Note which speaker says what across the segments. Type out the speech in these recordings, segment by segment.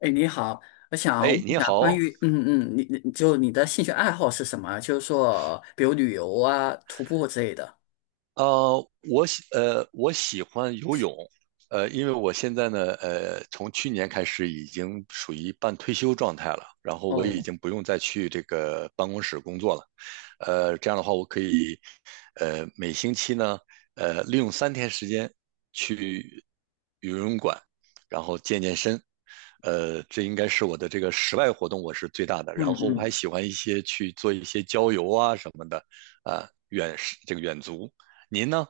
Speaker 1: 哎，你好，我想
Speaker 2: 哎，
Speaker 1: 问一
Speaker 2: 你
Speaker 1: 下关
Speaker 2: 好。
Speaker 1: 于，你的兴趣爱好是什么？就是说，比如旅游啊、徒步之类的。
Speaker 2: 我喜欢游泳。因为我现在呢，从去年开始已经属于半退休状态了，然后我已
Speaker 1: 哦，
Speaker 2: 经不用再去这个办公室工作了。这样的话我可以，每星期呢，利用3天时间去游泳馆，然后健身。这应该是我的这个室外活动我是最大的。然
Speaker 1: 嗯
Speaker 2: 后我还
Speaker 1: 嗯。
Speaker 2: 喜欢一些去做一些郊游啊什么的，啊、远这个远足。您呢？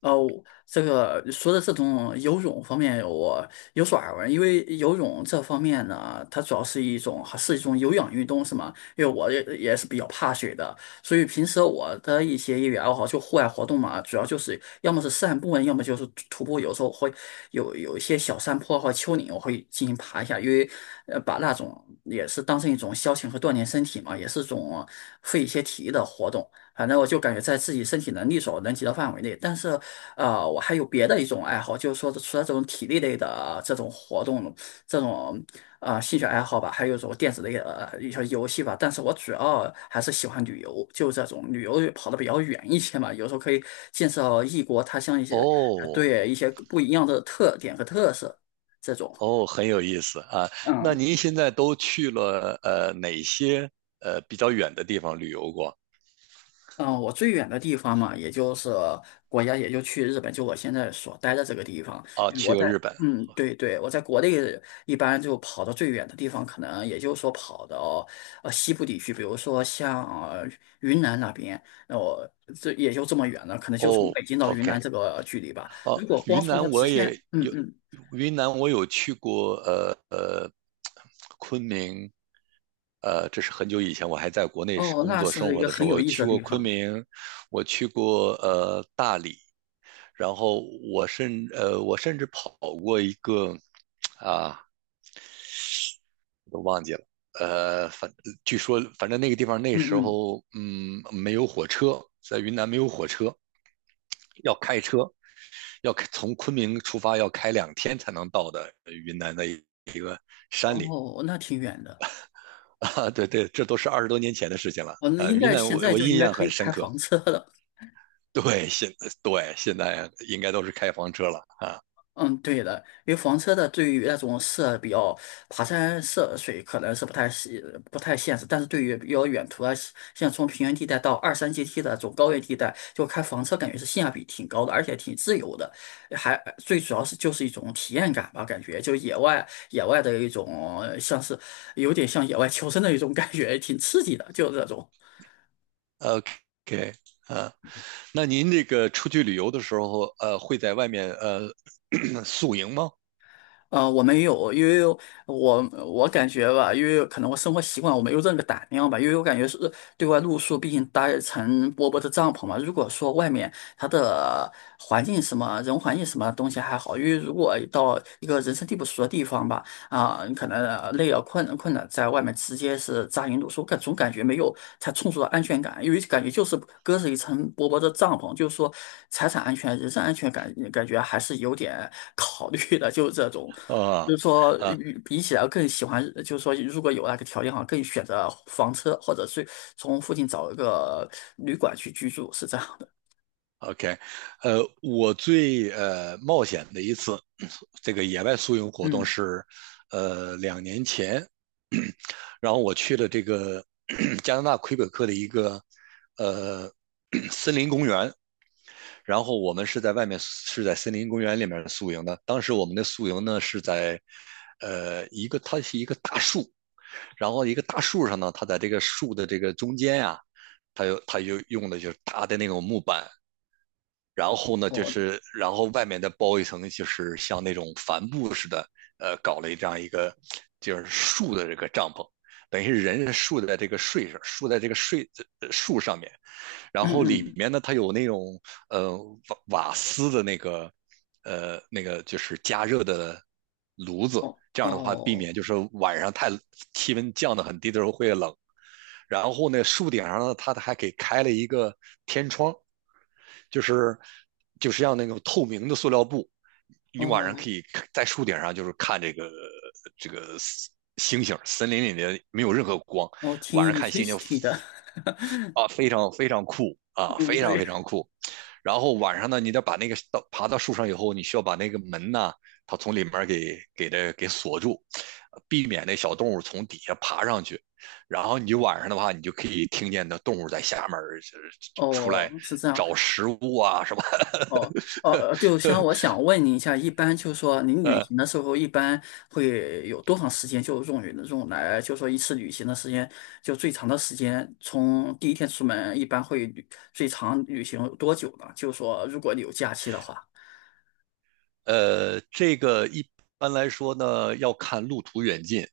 Speaker 1: 哦，这个说的这种游泳方面，我有所耳闻。因为游泳这方面呢，它主要是一种还是一种有氧运动，是吗？因为我也是比较怕水的，所以平时我的一些业余爱好就户外活动嘛，主要就是要么是散步啊，要么就是徒步。有时候会有一些小山坡或丘陵，我会进行爬一下，因为把那种也是当成一种消遣和锻炼身体嘛，也是种费一些体力的活动。反正我就感觉在自己身体能力所能及的范围内，但是，我还有别的一种爱好，就是说除了这种体力类的这种活动，这种兴趣爱好吧，还有一种电子类的一些游戏吧。但是我主要还是喜欢旅游，就这种旅游跑的比较远一些嘛，有时候可以见识到异国他乡一些，
Speaker 2: 哦
Speaker 1: 对一些不一样的特点和特色这种。
Speaker 2: 哦，很有意思啊。那
Speaker 1: 嗯。
Speaker 2: 您现在都去了哪些比较远的地方旅游过？
Speaker 1: 嗯，我最远的地方嘛，也就是国家，也就去日本，就我现在所待的这个地方。
Speaker 2: 啊，
Speaker 1: 嗯我
Speaker 2: 去过
Speaker 1: 在，
Speaker 2: 日本。
Speaker 1: 嗯，对对，我在国内一般就跑到最远的地方，可能也就是说跑到西部地区，比如说像呃云南那边，那我这也就这么远了，可能就从
Speaker 2: 哦
Speaker 1: 北京到云
Speaker 2: ，OK。
Speaker 1: 南这个距离吧。
Speaker 2: 哦，
Speaker 1: 如果光
Speaker 2: 云
Speaker 1: 从它
Speaker 2: 南我
Speaker 1: 直
Speaker 2: 也
Speaker 1: 线，嗯
Speaker 2: 有，
Speaker 1: 嗯。
Speaker 2: 云南我有去过。昆明，这是很久以前，我还在国内是
Speaker 1: 哦，
Speaker 2: 工
Speaker 1: 那
Speaker 2: 作生
Speaker 1: 是一
Speaker 2: 活
Speaker 1: 个
Speaker 2: 的时
Speaker 1: 很
Speaker 2: 候，
Speaker 1: 有
Speaker 2: 我
Speaker 1: 意思
Speaker 2: 去
Speaker 1: 的
Speaker 2: 过
Speaker 1: 地
Speaker 2: 昆
Speaker 1: 方。
Speaker 2: 明，我去过大理，然后我甚至跑过一个，啊，我都忘记了。反据说反正那个地方那
Speaker 1: 嗯
Speaker 2: 时
Speaker 1: 嗯。
Speaker 2: 候没有火车，在云南没有火车，要开车，要从昆明出发要开2天才能到的云南的一个山里。
Speaker 1: 哦，那挺远的。
Speaker 2: 啊，对对，这都是20多年前的事情了。
Speaker 1: 我那应
Speaker 2: 云
Speaker 1: 该
Speaker 2: 南
Speaker 1: 现
Speaker 2: 我
Speaker 1: 在
Speaker 2: 我
Speaker 1: 就应
Speaker 2: 印
Speaker 1: 该
Speaker 2: 象
Speaker 1: 可
Speaker 2: 很
Speaker 1: 以
Speaker 2: 深
Speaker 1: 开
Speaker 2: 刻。
Speaker 1: 房车了。
Speaker 2: 对，现在应该都是开房车了啊。
Speaker 1: 嗯，对的，因为房车的对于那种涉比较爬山涉水可能是不太现实，但是对于比较远途啊，像从平原地带到二三阶梯的这种高原地带，就开房车感觉是性价比挺高的，而且挺自由的，还最主要是就是一种体验感吧，感觉就野外野外的一种像是有点像野外求生的一种感觉，挺刺激的，就是这种。
Speaker 2: OK。啊，那您这个出去旅游的时候，会在外面宿营吗？
Speaker 1: 我没有，因为我感觉吧，因为可能我生活习惯，我没有这个胆量吧，因为我感觉是对外露宿，毕竟搭一层薄薄的帐篷嘛。如果说外面它的环境什么人环境什么东西还好，因为如果到一个人生地不熟的地方吧，啊，你可能累啊困了困了，在外面直接是扎营露宿，总感觉没有才充足的安全感，因为感觉就是隔着一层薄薄的帐篷，就是说财产安全、人身安全感感觉还是有点考虑的，就是这种。
Speaker 2: 啊
Speaker 1: 就是说，
Speaker 2: 啊，
Speaker 1: 与比起来更喜欢，就是说，如果有那个条件哈，更选择房车，或者是从附近找一个旅馆去居住，是这样的。
Speaker 2: OK。我最冒险的一次这个野外宿营活动
Speaker 1: 嗯。
Speaker 2: 是，2年前，然后我去了这个 加拿大魁北克的一个呃 森林公园。然后我们是在外面，是在森林公园里面宿营的。当时我们的宿营呢是在一个，它是一个大树。然后一个大树上呢，它在这个树的这个中间呀、它就用的就是大的那种木板，然后呢，就
Speaker 1: 哦。
Speaker 2: 是然后外面再包一层，就是像那种帆布似的。搞了这样一个就是树的这个帐篷，等于是人是竖在这个树上面。然
Speaker 1: 嗯
Speaker 2: 后里
Speaker 1: 嗯。
Speaker 2: 面呢，它有那种呃瓦斯的那个，就是加热的炉子，
Speaker 1: 哦
Speaker 2: 这样的话避
Speaker 1: 哦
Speaker 2: 免就是晚上气温降得很低的时候会冷。然后呢，树顶上呢，它还给开了一个天窗，就是就是像那种透明的塑料布，你晚上
Speaker 1: 哦，
Speaker 2: 可以在树顶上就是看这个这个星星，森林里面没有任何光。
Speaker 1: 我听
Speaker 2: 晚上
Speaker 1: 你
Speaker 2: 看
Speaker 1: t w i
Speaker 2: 星
Speaker 1: s
Speaker 2: 星
Speaker 1: t 的。
Speaker 2: 啊，非常非常酷 啊，
Speaker 1: 嗯，
Speaker 2: 非常
Speaker 1: 对。
Speaker 2: 非常酷。然后晚上呢，你得把那个爬到树上以后，你需要把那个门呢，它从里面给它锁住，避免那小动物从底下爬上去。然后你晚上的话，你就可以听见那动物在下面，就是出来
Speaker 1: 哦，是这样。
Speaker 2: 找食物啊什么。
Speaker 1: 哦，就像我想问您一下，一般就是说您旅
Speaker 2: 呃
Speaker 1: 行的时候，一般会有多长时间就用来，就说一次旅行的时间，就最长的时间，从第一天出门，一般会旅最长旅行有多久呢？就说如果你有假期的话，
Speaker 2: 这个一般来说呢，要看路途远近。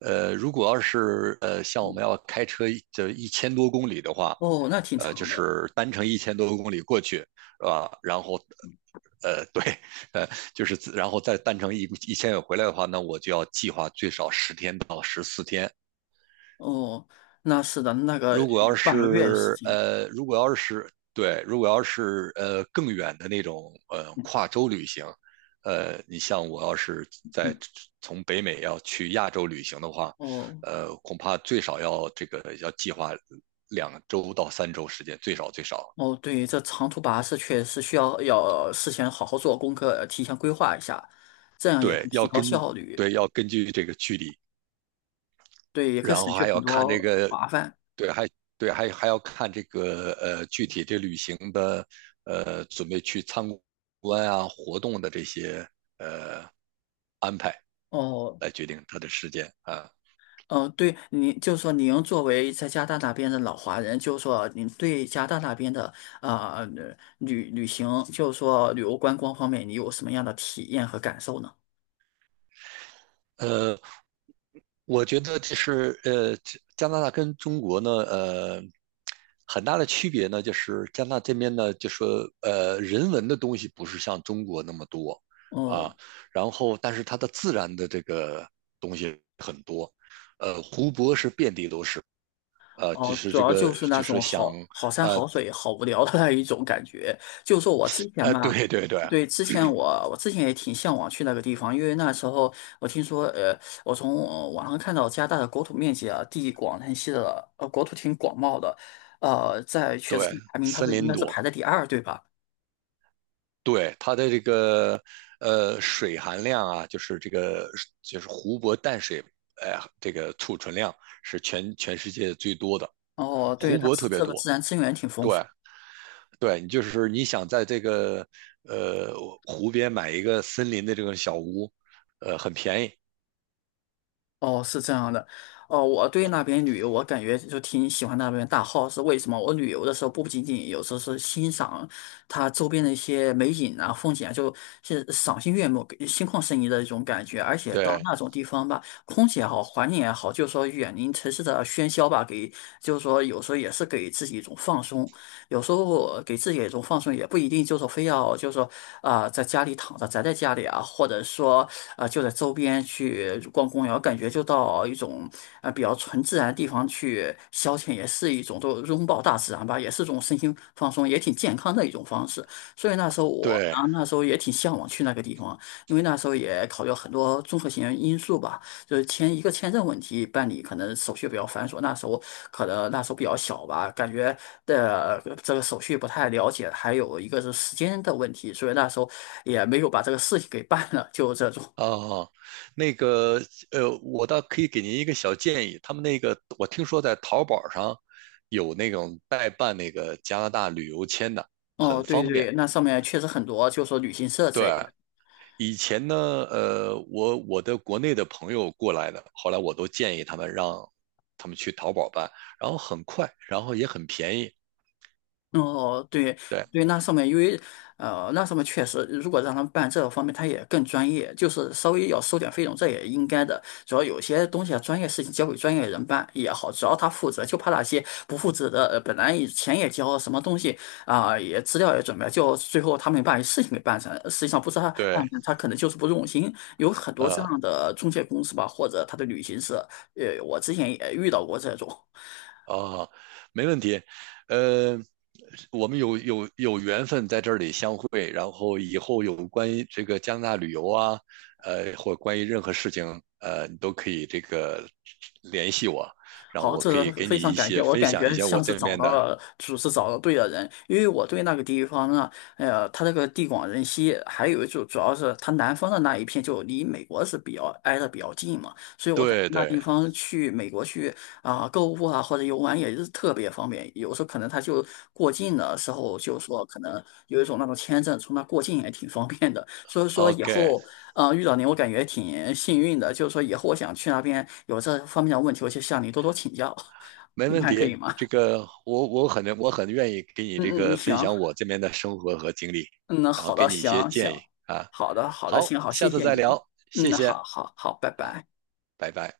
Speaker 2: 如果要是像我
Speaker 1: 嗯。
Speaker 2: 们要开车就一千多公里的话，
Speaker 1: 哦，那挺
Speaker 2: 就
Speaker 1: 长的。
Speaker 2: 是单程一千多公里过去，是吧？然后，对。呃，就是然后再单程一千回来的话，那我就要计划最少10天到14天。
Speaker 1: 哦，那是的，那个有半个月时间。
Speaker 2: 如果要是更远的那种跨州旅行，你像我要是在
Speaker 1: 嗯。
Speaker 2: 从北美要去亚洲旅行的话，
Speaker 1: 哦。
Speaker 2: 恐怕最少要计划2周到3周时间，最少最少。
Speaker 1: 哦，对，这长途跋涉确实需要事先好好做功课，提前规划一下，这样也可
Speaker 2: 对，
Speaker 1: 以提高效率。
Speaker 2: 对要根据这个距离，
Speaker 1: 对，也可以
Speaker 2: 然
Speaker 1: 省
Speaker 2: 后
Speaker 1: 去
Speaker 2: 还
Speaker 1: 很
Speaker 2: 要看这
Speaker 1: 多
Speaker 2: 个，
Speaker 1: 麻烦。
Speaker 2: 对还对，还要看这个具体这旅行的准备去参观啊活动的这些安排
Speaker 1: 哦，
Speaker 2: 来决定它的时间啊。
Speaker 1: 对，您就是说您作为在加拿大那边的老华人，就是说您对加拿大那边的啊旅行，就是说旅游观光方面，你有什么样的体验和感受呢？
Speaker 2: 呃。我觉得就是加拿大跟中国呢，很大的区别呢，就是加拿大这边呢，就说人文的东西不是像中国那么多啊，
Speaker 1: 哦。
Speaker 2: 然后但是它的自然的这个东西很多。湖泊是遍地都是，就
Speaker 1: 哦，
Speaker 2: 是
Speaker 1: 主
Speaker 2: 这
Speaker 1: 要
Speaker 2: 个
Speaker 1: 就是那
Speaker 2: 就是
Speaker 1: 种
Speaker 2: 想
Speaker 1: 好山
Speaker 2: 呃
Speaker 1: 好水、好无聊的那一种感觉。就说我之前嘛，
Speaker 2: 对对对
Speaker 1: 对，之前我之前也挺向往去那个地方，因为那时候我听说，我从网上看到加拿大的国土面积啊，地广人稀的，国土挺广袤的，在全世
Speaker 2: 对，
Speaker 1: 界排名它
Speaker 2: 森
Speaker 1: 是应
Speaker 2: 林
Speaker 1: 该是
Speaker 2: 多。
Speaker 1: 排在第二，对吧？
Speaker 2: 对，它的这个水含量啊，就是这个就是湖泊淡水，哎、这个储存量是全世界最多的，
Speaker 1: 哦，对，
Speaker 2: 湖
Speaker 1: 它
Speaker 2: 泊
Speaker 1: 是
Speaker 2: 特别
Speaker 1: 这个
Speaker 2: 多。
Speaker 1: 自然资源挺丰富。
Speaker 2: 对。对，你就是你想在这个呃湖边买一个森林的这种小屋，很便宜。
Speaker 1: 哦，是这样的。哦，我对那边旅游，我感觉就挺喜欢那边大 h 是为什么？我旅游的时候不仅仅有时候是欣赏它周边的一些美景啊、风景啊，就是赏心悦目、给心旷神怡的一种感觉。而且到
Speaker 2: 对
Speaker 1: 那种地方吧，空气也好，环境也好，就是说远离城市的喧嚣吧，就是说有时候也是给自己一种放松。有时候给自己一种放松，也不一定就是说非要就是说啊、在家里躺着宅在家里啊，或者说啊、就在周边去逛公园，感觉就到一种啊比较纯自然的地方去消遣，也是一种都拥抱大自然吧，也是一种身心放松，也挺健康的一种方式。所以那时候我
Speaker 2: 对
Speaker 1: 啊，那时候也挺向往去那个地方，因为那时候也考虑了很多综合性因素吧。就是签一个签证问题办理，可能手续比较繁琐。那时候比较小吧，感觉的这个手续不太了解，还有一个是时间的问题，所以那时候也没有把这个事情给办了，就这种。
Speaker 2: 哦，那个，我倒可以给您一个小建议。他们那个，我听说在淘宝上有那种代办那个加拿大旅游签的，
Speaker 1: 哦，
Speaker 2: 很
Speaker 1: 对
Speaker 2: 方便。
Speaker 1: 对，那上面确实很多，就是说旅行社之类
Speaker 2: 对，
Speaker 1: 的。
Speaker 2: 以前呢，我的国内的朋友过来的，后来我都建议让他们去淘宝办，然后很快，然后也很便宜。
Speaker 1: 哦，对
Speaker 2: 对
Speaker 1: 对，那上面确实，如果让他们办这个方面，他也更专业，就是稍微要收点费用，这也应该的。主要有些东西啊，专业事情交给专业人办也好，只要他负责，就怕那些不负责的，本来以前也交了什么东西啊、也资料也准备了就最后他没把事情给办成，实际上不是他办
Speaker 2: 对，
Speaker 1: 成，他可能就是不用心。有很多这
Speaker 2: 呃。
Speaker 1: 样的中介公司吧，或者他的旅行社，我之前也遇到过这种。
Speaker 2: 啊，没问题。呃，我们有缘分在这里相会，然后以后有关于这个加拿大旅游啊，或关于任何事情，你都可以这个联系我，然后
Speaker 1: 好，
Speaker 2: 我可
Speaker 1: 这
Speaker 2: 以给你
Speaker 1: 非常
Speaker 2: 一
Speaker 1: 感谢，
Speaker 2: 些
Speaker 1: 我
Speaker 2: 分
Speaker 1: 感
Speaker 2: 享一
Speaker 1: 觉
Speaker 2: 些我
Speaker 1: 像是
Speaker 2: 这
Speaker 1: 找
Speaker 2: 面
Speaker 1: 到
Speaker 2: 的。
Speaker 1: 了找到对的人，因为我对那个地方呢，它这个地广人稀，还有就主要是它南方的那一片就离美国是比较挨得比较近嘛，所以我感觉
Speaker 2: 对
Speaker 1: 那
Speaker 2: 对
Speaker 1: 地方去美国去啊、购物啊或者游玩也是特别方便，有时候可能它就过境的时候就说可能有一种那种签证从那过境也挺方便的，所以说以
Speaker 2: ，OK，
Speaker 1: 后遇到您我感觉挺幸运的，就是说以后我想去那边有这方面的问题，我就向您多多请教，
Speaker 2: 没
Speaker 1: 你
Speaker 2: 问
Speaker 1: 看可
Speaker 2: 题。
Speaker 1: 以吗？
Speaker 2: 这 个我很愿意给你
Speaker 1: 嗯
Speaker 2: 这
Speaker 1: 嗯嗯，
Speaker 2: 个分
Speaker 1: 行，
Speaker 2: 享我这边的生活和经历，
Speaker 1: 嗯，那
Speaker 2: 然后
Speaker 1: 好
Speaker 2: 给
Speaker 1: 的，
Speaker 2: 你一些
Speaker 1: 行
Speaker 2: 建议
Speaker 1: 行，
Speaker 2: 啊。
Speaker 1: 好的好的，
Speaker 2: 好，
Speaker 1: 行好，谢
Speaker 2: 下次
Speaker 1: 谢
Speaker 2: 再
Speaker 1: 您啊，
Speaker 2: 聊，谢
Speaker 1: 嗯，
Speaker 2: 谢
Speaker 1: 好好好，拜
Speaker 2: 啊，
Speaker 1: 拜。
Speaker 2: 拜拜。